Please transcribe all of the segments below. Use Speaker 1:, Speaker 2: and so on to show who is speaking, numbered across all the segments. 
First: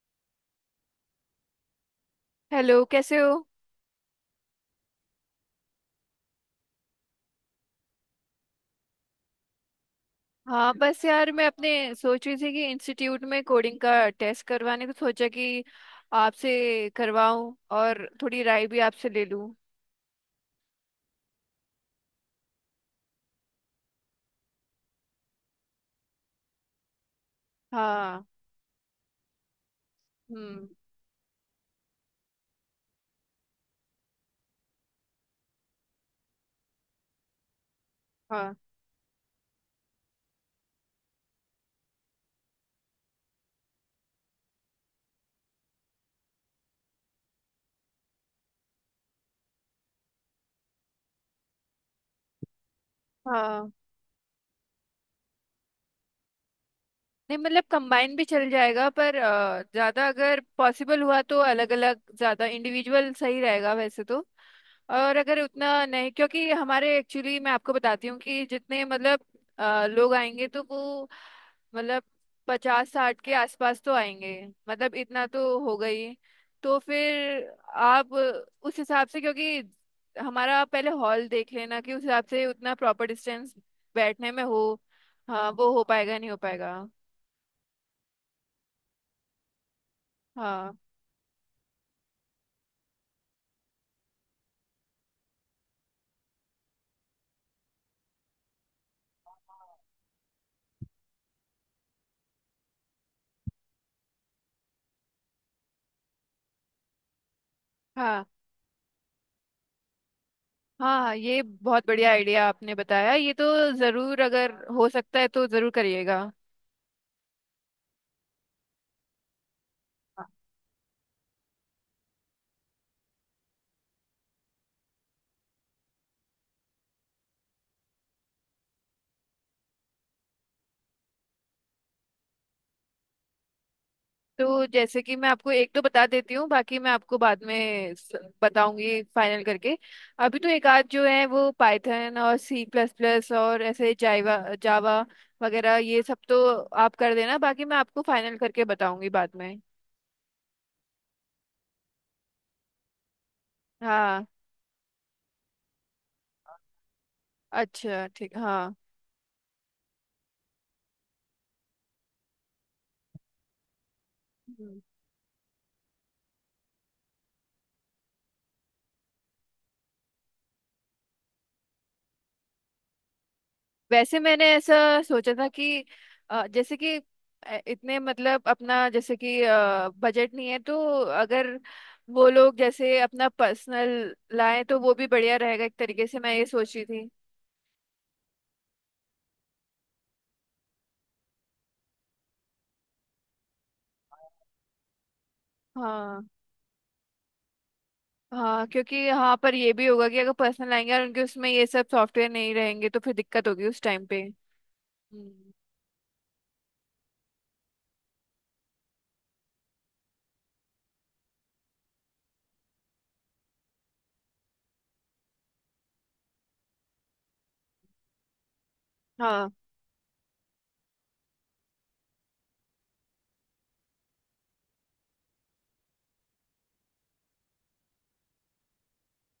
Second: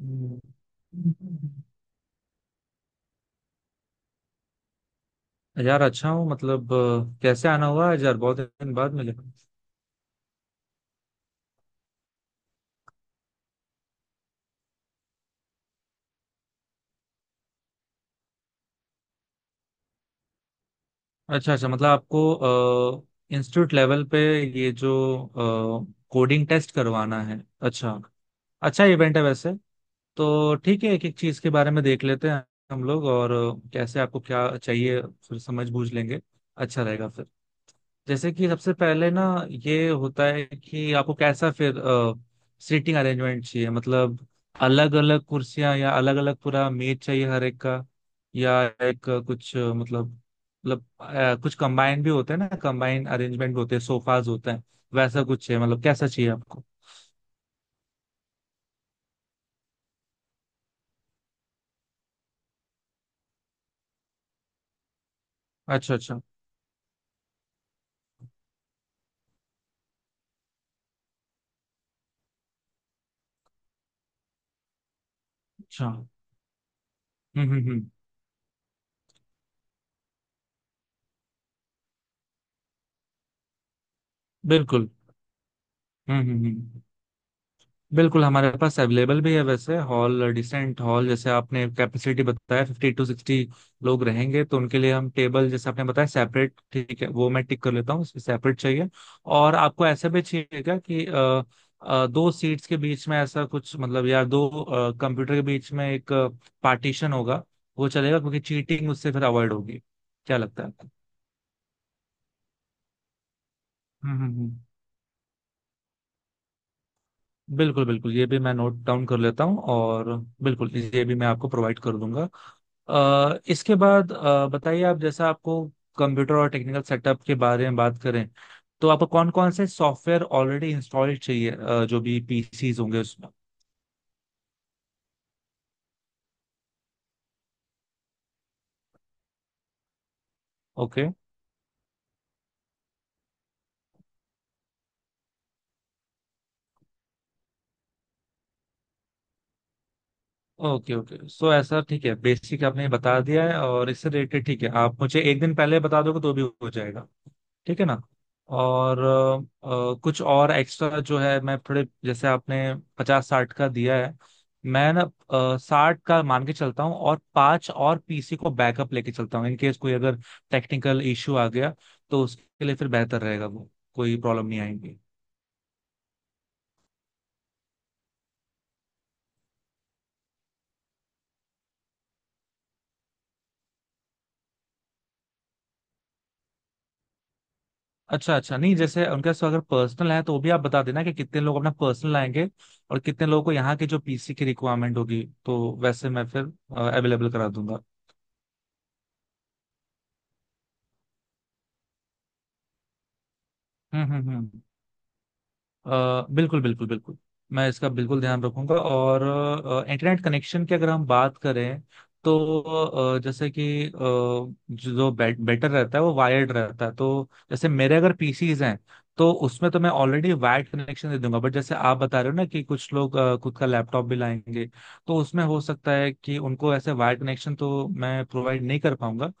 Speaker 1: हम्म।
Speaker 2: Hello, कैसे हो।
Speaker 1: यार अच्छा हूँ मतलब, कैसे आना हुआ है यार? बहुत दिन बाद मिले।
Speaker 2: हाँ बस यार, मैं अपने सोच रही थी कि इंस्टीट्यूट में कोडिंग का टेस्ट करवाने को सोचा कि आपसे करवाऊं और थोड़ी राय भी आपसे ले लूं।
Speaker 1: अच्छा, अच्छा, मतलब आपको इंस्टीट्यूट लेवल पे ये जो कोडिंग टेस्ट करवाना है। अच्छा।
Speaker 2: हाँ।
Speaker 1: अच्छा इवेंट है वैसे। तो
Speaker 2: हम्म।
Speaker 1: ठीक है, एक एक चीज के बारे में देख लेते हैं हम लोग, और कैसे आपको क्या चाहिए फिर समझ बूझ लेंगे। अच्छा रहेगा फिर। जैसे कि
Speaker 2: हाँ।
Speaker 1: सबसे पहले ना, ये होता है कि आपको कैसा फिर सीटिंग अरेंजमेंट चाहिए, मतलब अलग अलग कुर्सियां या अलग अलग पूरा मेज चाहिए हर एक का, या एक कुछ मतलब कुछ कंबाइन भी होते हैं ना, कंबाइन अरेंजमेंट
Speaker 2: हाँ।
Speaker 1: होते हैं, सोफाज होते हैं। वैसा कुछ है मतलब? कैसा चाहिए आपको?
Speaker 2: नहीं मतलब कंबाइन भी चल जाएगा पर ज्यादा अगर पॉसिबल हुआ तो अलग अलग ज्यादा इंडिविजुअल सही रहेगा वैसे तो। और अगर उतना
Speaker 1: अच्छा,
Speaker 2: नहीं,
Speaker 1: अच्छा,
Speaker 2: क्योंकि हमारे एक्चुअली मैं आपको बताती हूँ कि जितने मतलब लोग आएंगे तो वो मतलब पचास साठ के आसपास तो आएंगे, मतलब इतना तो होगा
Speaker 1: अच्छा। हम्म,
Speaker 2: ही। तो फिर
Speaker 1: हम्म, हम्म।
Speaker 2: आप उस हिसाब से, क्योंकि हमारा पहले हॉल देख लेना कि उस हिसाब से उतना प्रॉपर डिस्टेंस बैठने में हो।
Speaker 1: बिल्कुल।
Speaker 2: हाँ वो हो पाएगा
Speaker 1: हम्म,
Speaker 2: नहीं हो
Speaker 1: हम्म,
Speaker 2: पाएगा।
Speaker 1: हम्म। बिल्कुल, हमारे पास अवेलेबल भी है वैसे हॉल,
Speaker 2: हाँ।
Speaker 1: Decent hall. जैसे आपने कैपेसिटी बताया 50 to 60 लोग रहेंगे, तो उनके लिए हम टेबल जैसे आपने बताया सेपरेट, ठीक है, वो मैं टिक कर लेता हूँ, सेपरेट चाहिए। और आपको ऐसा भी चाहिए क्या कि दो सीट्स के बीच में ऐसा कुछ, मतलब या दो कंप्यूटर के बीच में एक पार्टीशन होगा, वो चलेगा?
Speaker 2: हाँ।
Speaker 1: क्योंकि चीटिंग उससे फिर अवॉइड होगी। क्या लगता है आपको?
Speaker 2: हाँ हाँ, ये बहुत बढ़िया आइडिया आपने बताया ये तो।
Speaker 1: हम्म,
Speaker 2: जरूर,
Speaker 1: हम्म,
Speaker 2: अगर हो सकता है तो जरूर करिएगा।
Speaker 1: बिल्कुल बिल्कुल, ये भी मैं नोट डाउन कर लेता हूँ, और बिल्कुल ये भी मैं आपको प्रोवाइड कर दूंगा। इसके बाद बताइए आप। जैसा आपको कंप्यूटर और टेक्निकल सेटअप के बारे में बात करें, तो आपको कौन कौन से सॉफ्टवेयर ऑलरेडी इंस्टॉल्ड चाहिए जो भी पीसीज होंगे उसमें।
Speaker 2: तो जैसे कि मैं आपको एक तो बता देती हूँ, बाकी मैं आपको बाद में बताऊंगी फाइनल करके। अभी तो एक आध जो
Speaker 1: ओके,
Speaker 2: है वो पाइथन और सी प्लस प्लस और ऐसे जावा जावा वगैरह ये सब तो आप कर देना, बाकी मैं आपको फाइनल करके बताऊंगी बाद में।
Speaker 1: Okay, okay. सो ऐसा ठीक है, बेसिक आपने बता दिया है, और इससे
Speaker 2: हाँ।
Speaker 1: रिलेटेड ठीक है, आप मुझे एक दिन पहले बता दोगे तो भी हो जाएगा। ठीक है ना।
Speaker 2: अच्छा ठीक, हाँ।
Speaker 1: और कुछ और एक्स्ट्रा जो है, मैं थोड़े, जैसे आपने 50-60 का दिया है, मैं ना 60 का मान के चलता हूँ, और पांच और पीसी को बैकअप लेके चलता हूँ इन केस कोई अगर टेक्निकल इश्यू आ गया, तो उसके लिए फिर बेहतर रहेगा, वो कोई
Speaker 2: वैसे मैंने
Speaker 1: प्रॉब्लम नहीं
Speaker 2: ऐसा
Speaker 1: आएगी।
Speaker 2: सोचा था कि जैसे कि इतने मतलब अपना जैसे कि बजट नहीं है तो, अगर वो लोग जैसे अपना पर्सनल लाए तो वो भी बढ़िया रहेगा, एक तरीके से मैं ये सोची थी।
Speaker 1: अच्छा, अच्छा। नहीं, जैसे उनके पास अगर पर्सनल है, तो वो भी आप बता देना कि कितने लोग अपना पर्सनल आएंगे, और कितने लोगों को यहाँ के जो पीसी की रिक्वायरमेंट होगी, तो वैसे
Speaker 2: हाँ।
Speaker 1: मैं फिर अवेलेबल करा दूंगा।
Speaker 2: हाँ क्योंकि यहाँ पर ये भी होगा कि अगर पर्सनल आएंगे और उनके उसमें ये सब सॉफ्टवेयर नहीं रहेंगे तो फिर दिक्कत होगी उस टाइम
Speaker 1: हम्म,
Speaker 2: पे।
Speaker 1: हम्म, हम्म।
Speaker 2: हम्म।
Speaker 1: अ, बिल्कुल बिल्कुल बिल्कुल, मैं इसका बिल्कुल ध्यान रखूंगा। और इंटरनेट कनेक्शन की अगर हम बात करें, तो जैसे कि जो बेटर रहता है वो वायर्ड रहता है। तो जैसे मेरे अगर पीसीज हैं, तो
Speaker 2: हाँ
Speaker 1: उसमें तो मैं ऑलरेडी वायर्ड कनेक्शन दे दूंगा, बट जैसे आप बता रहे हो ना कि कुछ लोग खुद का लैपटॉप भी लाएंगे, तो उसमें हो सकता है कि उनको ऐसे वायर्ड कनेक्शन तो मैं प्रोवाइड नहीं कर पाऊंगा।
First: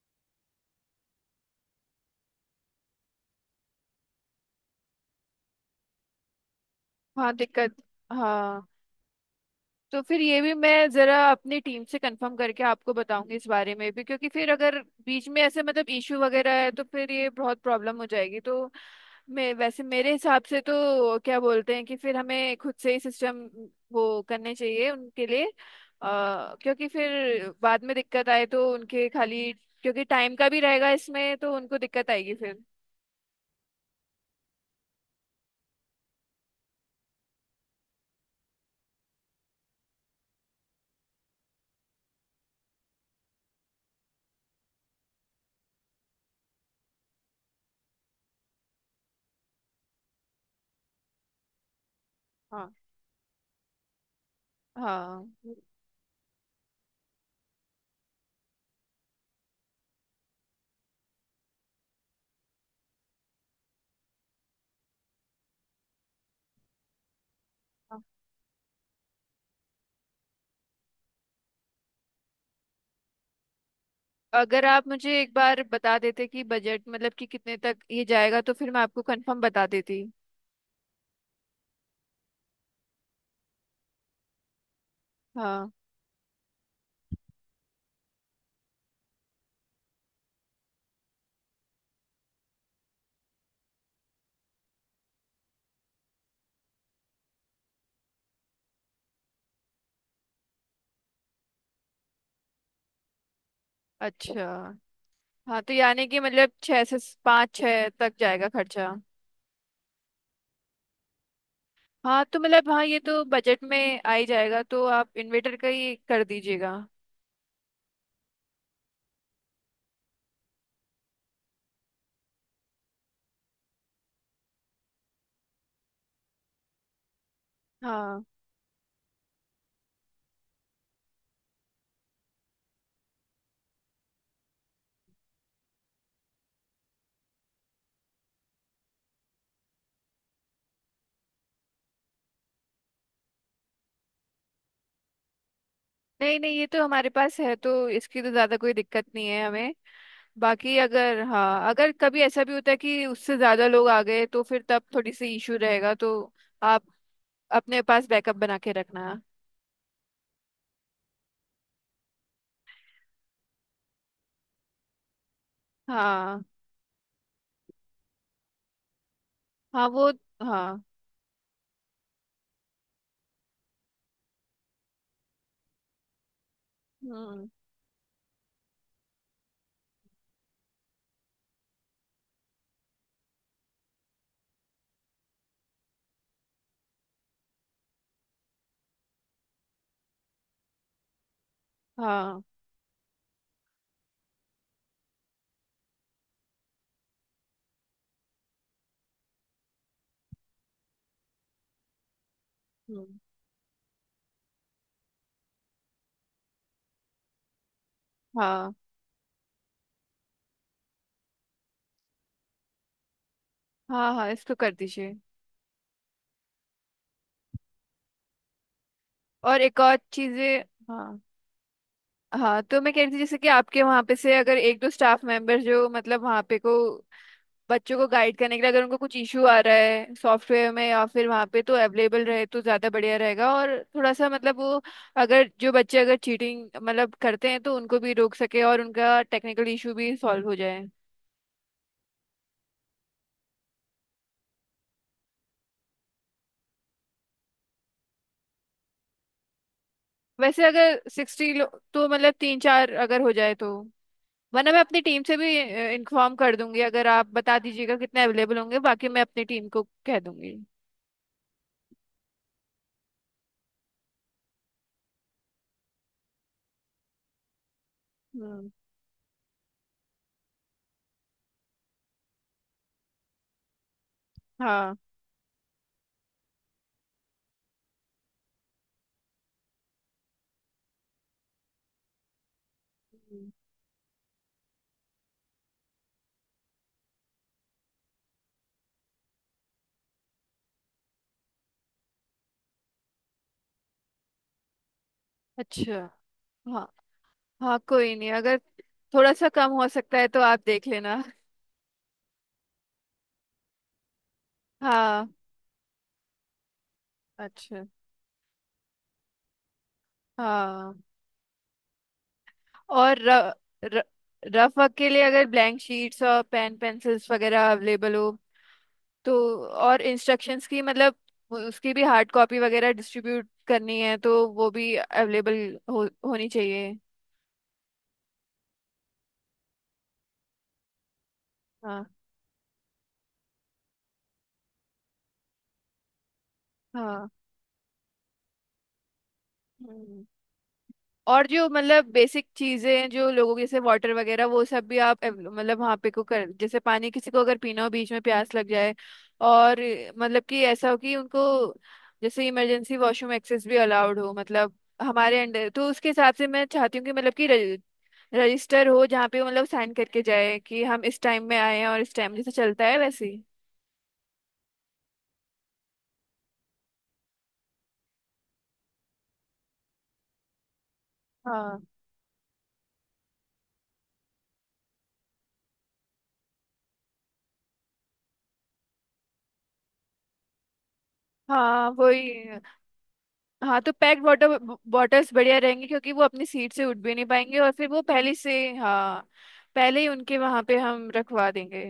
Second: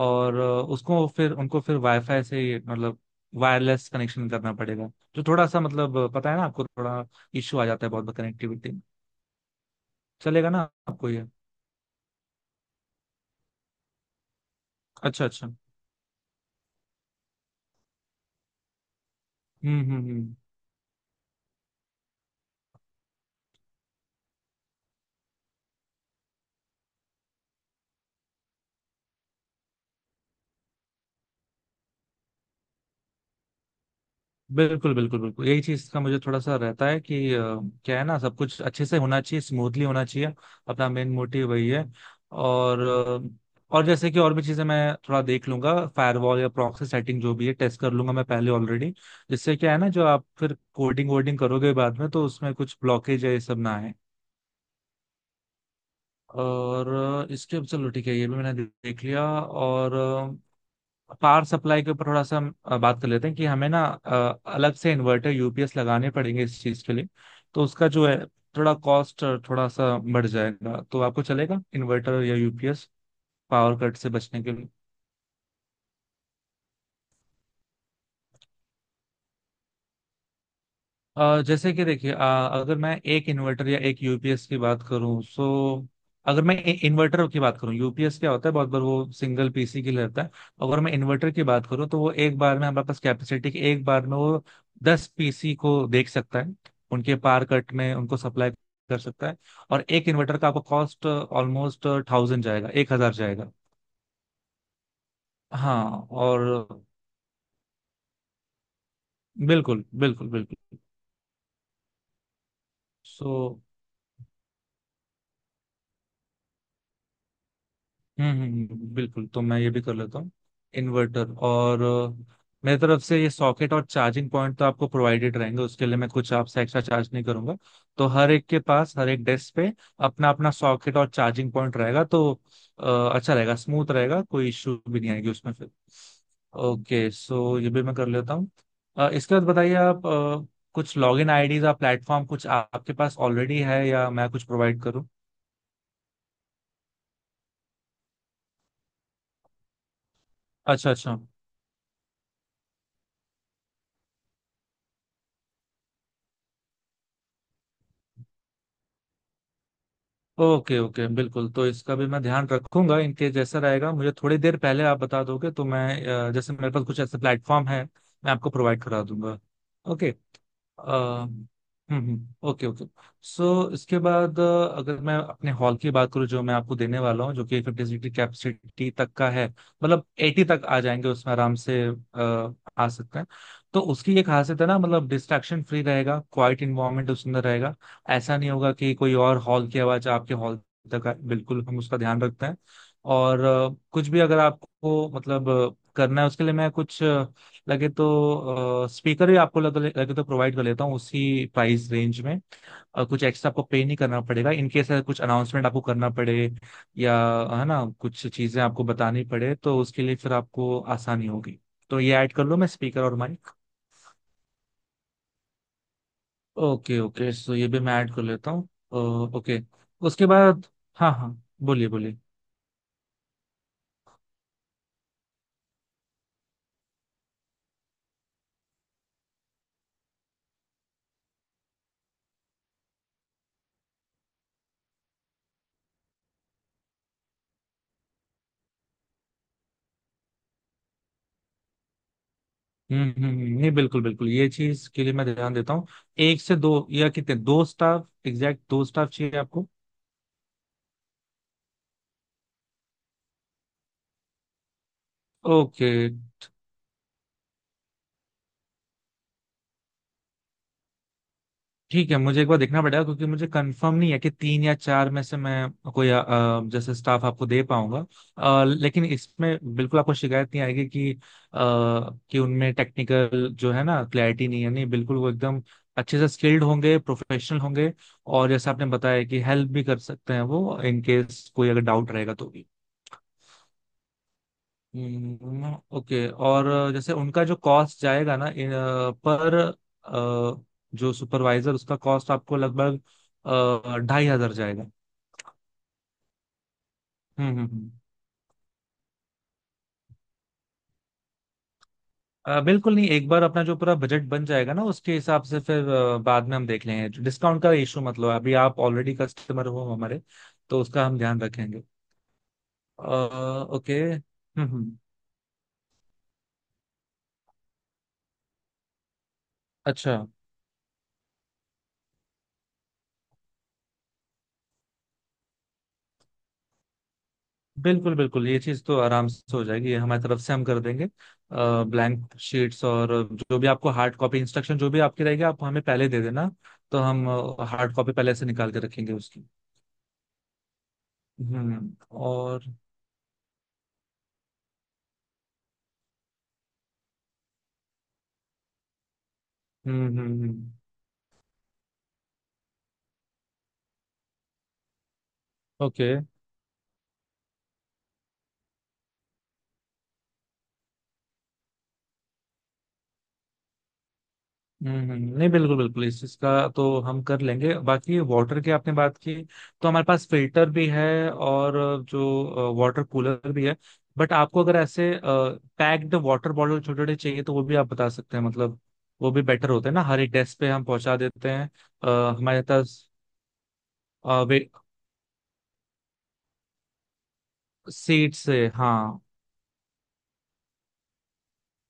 Speaker 1: और उसको फिर उनको फिर वाईफाई से, मतलब वायरलेस कनेक्शन करना पड़ेगा, जो थोड़ा सा, मतलब पता है ना आपको, थोड़ा
Speaker 2: हाँ
Speaker 1: इश्यू आ
Speaker 2: दिक्कत।
Speaker 1: जाता है बहुत
Speaker 2: हाँ
Speaker 1: कनेक्टिविटी में।
Speaker 2: तो फिर ये
Speaker 1: चलेगा
Speaker 2: भी
Speaker 1: ना?
Speaker 2: मैं
Speaker 1: आपको
Speaker 2: जरा
Speaker 1: ये?
Speaker 2: अपनी टीम से कंफर्म करके आपको बताऊंगी इस बारे में भी, क्योंकि फिर अगर
Speaker 1: अच्छा,
Speaker 2: बीच में
Speaker 1: अच्छा।
Speaker 2: ऐसे मतलब इशू वगैरह है तो फिर ये बहुत प्रॉब्लम हो जाएगी। तो मैं,
Speaker 1: हम्म,
Speaker 2: वैसे
Speaker 1: हम्म,
Speaker 2: मेरे
Speaker 1: हम्म।
Speaker 2: हिसाब से तो क्या बोलते हैं कि फिर हमें खुद से ही सिस्टम वो करने चाहिए उनके लिए। क्योंकि फिर बाद में दिक्कत आए तो उनके खाली, क्योंकि टाइम का भी रहेगा इसमें तो उनको दिक्कत आएगी फिर।
Speaker 1: बिल्कुल बिल्कुल बिल्कुल, यही चीज का मुझे थोड़ा सा रहता है कि क्या है ना, सब कुछ अच्छे से होना चाहिए, स्मूथली होना चाहिए। अपना मेन मोटिव वही है। और जैसे कि और भी चीजें मैं थोड़ा देख लूंगा, फायरवॉल या प्रॉक्सी सेटिंग जो भी है, टेस्ट कर लूंगा मैं पहले ऑलरेडी, जिससे क्या है ना, जो आप फिर कोडिंग वोडिंग करोगे बाद में, तो उसमें
Speaker 2: हाँ।
Speaker 1: कुछ ब्लॉकेज है ये सब ना आए।
Speaker 2: हाँ
Speaker 1: और इसके, चलो ठीक है, ये भी मैंने देख लिया। और पावर सप्लाई के ऊपर थोड़ा सा हम बात कर लेते हैं, कि हमें ना अलग से इन्वर्टर यूपीएस लगाने पड़ेंगे इस चीज के लिए। तो उसका जो है थोड़ा कॉस्ट, थोड़ा सा बढ़ जाएगा। तो आपको चलेगा इन्वर्टर या यूपीएस पावर कट से बचने के
Speaker 2: अगर
Speaker 1: लिए?
Speaker 2: आप मुझे एक बार बता देते कि बजट मतलब कि कितने तक ये जाएगा तो फिर मैं आपको कंफर्म बता देती।
Speaker 1: जैसे कि देखिए, अगर मैं एक इन्वर्टर या एक यूपीएस की बात करूं,
Speaker 2: हाँ।
Speaker 1: सो अगर मैं इन्वर्टर की बात करूं, यूपीएस क्या होता है, बहुत बार वो सिंगल पीसी के लिए रहता है। अगर मैं इन्वर्टर की बात करूं, तो वो एक बार में, हमारे पास कैपेसिटी की, एक बार में वो 10 पीसी को देख सकता है, उनके पार कट में उनको सप्लाई कर सकता है। और एक इन्वर्टर का आपको कॉस्ट ऑलमोस्ट 1,000 जाएगा, 1,000 जाएगा।
Speaker 2: अच्छा। हाँ तो यानी
Speaker 1: हाँ।
Speaker 2: कि
Speaker 1: और
Speaker 2: मतलब छः से पाँच छः तक जाएगा खर्चा।
Speaker 1: बिल्कुल बिल्कुल बिल्कुल।
Speaker 2: हाँ तो मतलब हाँ, ये तो
Speaker 1: सो
Speaker 2: बजट में आ ही जाएगा, तो आप इन्वेटर का ही कर दीजिएगा।
Speaker 1: हम्म, बिल्कुल, तो मैं ये भी कर लेता हूँ, इन्वर्टर। और मेरी तरफ से ये सॉकेट और चार्जिंग पॉइंट तो आपको प्रोवाइडेड रहेंगे, उसके लिए मैं कुछ आपसे एक्स्ट्रा चार्ज नहीं करूंगा। तो
Speaker 2: हाँ।
Speaker 1: हर एक के पास, हर एक डेस्क पे अपना अपना सॉकेट और चार्जिंग पॉइंट रहेगा, तो अ, अच्छा रहेगा, स्मूथ रहेगा, कोई इश्यू भी नहीं आएगी उसमें फिर। ओके, सो ये भी मैं कर लेता हूँ। इसके बाद बताइए आप, कुछ लॉगिन आईडीज या प्लेटफॉर्म कुछ आपके पास ऑलरेडी है, या मैं कुछ प्रोवाइड करूँ?
Speaker 2: नहीं नहीं, ये तो हमारे पास है तो इसकी तो ज़्यादा कोई दिक्कत नहीं है हमें। बाकी
Speaker 1: अच्छा, अच्छा।
Speaker 2: अगर, हाँ अगर कभी ऐसा भी होता है कि उससे ज़्यादा लोग आ गए तो फिर तब थोड़ी सी इशू रहेगा, तो आप अपने पास बैकअप बना के रखना।
Speaker 1: ओके, ओके, बिल्कुल, तो इसका भी मैं ध्यान रखूंगा। इनके जैसा रहेगा, मुझे थोड़ी देर पहले आप बता दोगे, तो मैं
Speaker 2: हाँ।
Speaker 1: जैसे मेरे पास कुछ ऐसे प्लेटफॉर्म है, मैं आपको प्रोवाइड करा दूंगा।
Speaker 2: हाँ वो।
Speaker 1: ओके,
Speaker 2: हाँ।
Speaker 1: Okay, okay. सो इसके बाद, अगर मैं अपने हॉल की बात करूँ, जो मैं आपको देने वाला हूँ, जो
Speaker 2: हम्म।
Speaker 1: कि 50 सीट की कैपेसिटी तक का है, मतलब 80 तक आ जाएंगे उसमें आराम से, आ सकते हैं। तो उसकी ये खासियत है ना, मतलब डिस्ट्रैक्शन फ्री रहेगा, क्वाइट इन्वायरमेंट उसके अंदर रहेगा। ऐसा नहीं होगा कि कोई और हॉल की आवाज आपके हॉल तक आए, बिल्कुल हम उसका ध्यान
Speaker 2: हाँ।
Speaker 1: रखते हैं। और कुछ भी अगर आपको, मतलब करना है, उसके लिए मैं कुछ लगे तो स्पीकर भी आपको लगे तो प्रोवाइड कर लेता हूँ उसी प्राइस रेंज में। और
Speaker 2: हम्म,
Speaker 1: कुछ एक्स्ट्रा आपको पे नहीं करना पड़ेगा इन केस कुछ अनाउंसमेंट आपको करना पड़े, या है ना कुछ चीजें
Speaker 2: हाँ।
Speaker 1: आपको बतानी पड़े, तो उसके लिए फिर आपको आसानी होगी। तो ये ऐड कर लो, मैं स्पीकर और माइक।
Speaker 2: हाँ हाँ इसको कर दीजिए।
Speaker 1: ओके, ओके, सो ये भी मैं ऐड कर लेता हूँ।
Speaker 2: और
Speaker 1: ओके।
Speaker 2: एक और
Speaker 1: उसके
Speaker 2: चीजें।
Speaker 1: बाद, हाँ
Speaker 2: हाँ।
Speaker 1: हाँ, बोलिए बोलिए।
Speaker 2: हाँ तो मैं कह रही थी जैसे कि आपके वहाँ पे से अगर एक दो स्टाफ मेंबर जो मतलब वहाँ पे को बच्चों को गाइड करने के लिए, अगर उनको कुछ इशू आ रहा है सॉफ्टवेयर में या फिर वहाँ पे तो अवेलेबल रहे तो ज़्यादा बढ़िया रहेगा। और थोड़ा सा मतलब वो, अगर जो बच्चे अगर चीटिंग मतलब करते हैं तो उनको भी रोक सके और उनका टेक्निकल इशू भी सॉल्व हो जाए।
Speaker 1: हम्म, हम्म, नहीं बिल्कुल बिल्कुल, ये चीज के लिए मैं ध्यान देता हूँ। एक से दो या कितने? दो स्टाफ, एग्जैक्ट दो स्टाफ चाहिए आपको?
Speaker 2: वैसे अगर सिक्सटी तो मतलब तीन चार अगर हो जाए तो, वरना मैं अपनी टीम से भी
Speaker 1: ओके।
Speaker 2: इंफॉर्म कर दूंगी। अगर आप बता दीजिएगा कितने अवेलेबल होंगे, बाकी मैं अपनी टीम को कह दूंगी।
Speaker 1: ठीक है, मुझे एक बार देखना पड़ेगा, क्योंकि मुझे कंफर्म नहीं है कि तीन या चार में से मैं कोई जैसे स्टाफ आपको दे पाऊंगा।
Speaker 2: हम्म।
Speaker 1: लेकिन इसमें बिल्कुल आपको शिकायत नहीं आएगी कि उनमें टेक्निकल जो है ना, क्लैरिटी नहीं है, नहीं
Speaker 2: हाँ।
Speaker 1: बिल्कुल वो एकदम अच्छे से स्किल्ड होंगे, प्रोफेशनल होंगे। और जैसे आपने बताया कि हेल्प भी कर सकते हैं वो इन केस कोई अगर डाउट रहेगा तो।
Speaker 2: हम्म,
Speaker 1: ओके। और जैसे उनका जो कॉस्ट जाएगा ना, इन, अ, पर अ, जो सुपरवाइजर उसका कॉस्ट आपको लगभग 2,500 जाएगा।
Speaker 2: अच्छा। हाँ।
Speaker 1: हम्म, हम्म,
Speaker 2: हाँ कोई नहीं, अगर थोड़ा सा कम हो सकता है तो आप देख लेना।
Speaker 1: बिल्कुल नहीं, एक बार अपना जो पूरा बजट बन जाएगा ना, उसके
Speaker 2: हाँ।
Speaker 1: हिसाब से फिर बाद में हम देख लेंगे डिस्काउंट का
Speaker 2: अच्छा।
Speaker 1: इशू, मतलब अभी आप ऑलरेडी कस्टमर हो हमारे, तो
Speaker 2: हाँ।
Speaker 1: उसका हम ध्यान रखेंगे। अ,
Speaker 2: और र,
Speaker 1: ओके।
Speaker 2: र,
Speaker 1: हम्म,
Speaker 2: रफ वर्क
Speaker 1: हम्म।
Speaker 2: के लिए अगर ब्लैंक शीट्स और पेन पेंसिल्स वगैरह अवेलेबल हो तो, और
Speaker 1: अच्छा,
Speaker 2: इंस्ट्रक्शंस की मतलब उसकी भी हार्ड कॉपी वगैरह डिस्ट्रीब्यूट करनी है तो वो भी अवेलेबल होनी चाहिए।
Speaker 1: बिल्कुल बिल्कुल ये चीज तो आराम से हो जाएगी, ये हमारी तरफ से हम कर देंगे।
Speaker 2: हाँ।
Speaker 1: ब्लैंक शीट्स और जो भी आपको हार्ड कॉपी इंस्ट्रक्शन जो भी आपकी रहेगी, आप हमें पहले दे देना, तो
Speaker 2: हाँ।
Speaker 1: हम हार्ड कॉपी पहले से निकाल के रखेंगे उसकी।
Speaker 2: हम्म। और जो मतलब बेसिक
Speaker 1: और
Speaker 2: चीजें हैं जो लोगों की जैसे वाटर वगैरह, वो सब भी आप मतलब वहाँ पे को कर, जैसे पानी किसी को अगर पीना हो बीच में प्यास लग जाए, और
Speaker 1: हम्म, हम्म,
Speaker 2: मतलब कि ऐसा हो कि उनको जैसे इमरजेंसी वॉशरूम एक्सेस भी अलाउड हो, मतलब हमारे अंडर। तो उसके
Speaker 1: ओके।
Speaker 2: हिसाब से मैं चाहती हूँ कि मतलब कि रजिस्टर हो जहाँ पे वो मतलब साइन करके जाए कि हम इस टाइम में आए हैं और इस टाइम, जैसे चलता है वैसे ही।
Speaker 1: हम्म, नहीं बिल्कुल बिल्कुल, इस चीज का तो हम कर लेंगे। बाकी वाटर की आपने बात की, तो हमारे पास फिल्टर भी है, और
Speaker 2: हाँ।
Speaker 1: जो वाटर कूलर भी है, बट आपको अगर ऐसे पैक्ड वाटर बॉटल छोटे छोटे चाहिए, तो वो भी आप बता सकते हैं, मतलब वो भी बेटर होते हैं ना, हर एक डेस्क पे हम पहुंचा देते हैं।
Speaker 2: हाँ वही।
Speaker 1: हमारे पास।
Speaker 2: हाँ तो पैक्ड वाटर बॉटल्स बढ़िया रहेंगे क्योंकि वो अपनी सीट से उठ भी नहीं पाएंगे और फिर वो पहले
Speaker 1: सीट
Speaker 2: से,
Speaker 1: से, हाँ।
Speaker 2: हाँ पहले ही उनके वहां पे हम रखवा देंगे।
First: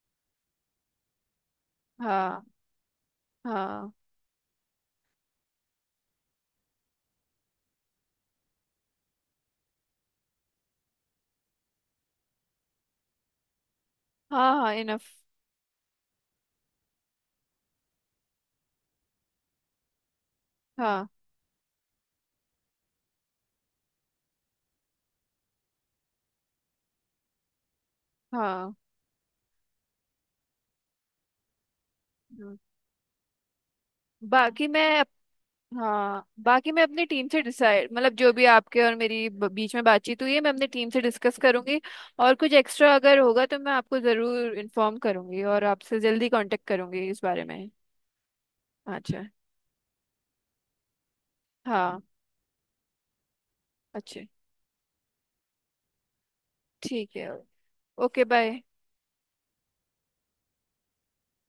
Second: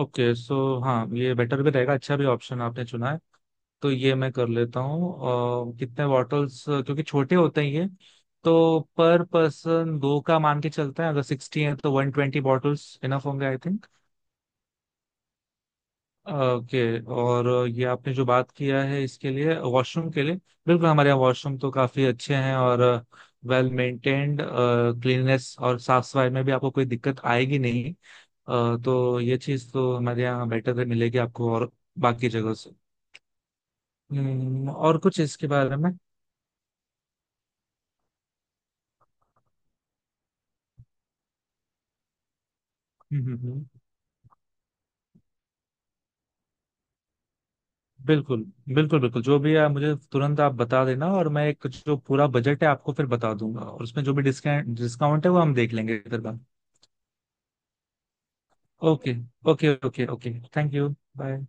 Speaker 1: ओके, सो हाँ ये बेटर भी रहेगा, अच्छा भी
Speaker 2: हाँ।
Speaker 1: ऑप्शन आपने चुना है। तो
Speaker 2: हाँ।
Speaker 1: ये मैं कर लेता हूँ। कितने बॉटल्स क्योंकि छोटे होते हैं ये, तो पर पर्सन दो का मान के चलता है, अगर 60 है तो 120 बॉटल्स इनफ होंगे आई।
Speaker 2: हाँ हाँ इनफ।
Speaker 1: ओके। और ये आपने जो बात किया है, इसके लिए वॉशरूम के लिए बिल्कुल,
Speaker 2: हाँ
Speaker 1: हमारे
Speaker 2: enough।
Speaker 1: यहाँ वॉशरूम तो काफी अच्छे हैं और वेल मेंटेन्ड, क्लीननेस और साफ सफाई में भी आपको कोई दिक्कत आएगी नहीं।
Speaker 2: हाँ। हाँ।
Speaker 1: तो ये चीज तो हमारे यहाँ बेटर है, मिलेगी आपको, और बाकी जगह
Speaker 2: हम्म।
Speaker 1: से।
Speaker 2: बाकी मैं,
Speaker 1: और कुछ इसके बारे में?
Speaker 2: हाँ बाकी मैं अपनी टीम से डिसाइड, मतलब जो भी आपके और मेरी बीच में बातचीत हुई है मैं अपनी टीम से डिस्कस करूंगी, और कुछ एक्स्ट्रा अगर
Speaker 1: हम्म,
Speaker 2: होगा
Speaker 1: हम्म,
Speaker 2: तो
Speaker 1: हम्म,
Speaker 2: मैं आपको जरूर इन्फॉर्म करूंगी और आपसे जल्दी कांटेक्ट करूंगी इस बारे में।
Speaker 1: बिल्कुल बिल्कुल
Speaker 2: अच्छा।
Speaker 1: बिल्कुल, जो भी है मुझे तुरंत आप बता देना, और मैं एक जो
Speaker 2: हाँ।
Speaker 1: पूरा बजट है आपको फिर बता दूंगा, और उसमें जो भी
Speaker 2: अच्छे।
Speaker 1: डिस्काउंट डिस्काउंट है वो हम देख लेंगे फिर बाद।
Speaker 2: ठीक है। Okay bye.
Speaker 1: Okay, okay, okay, okay, thank you. Bye.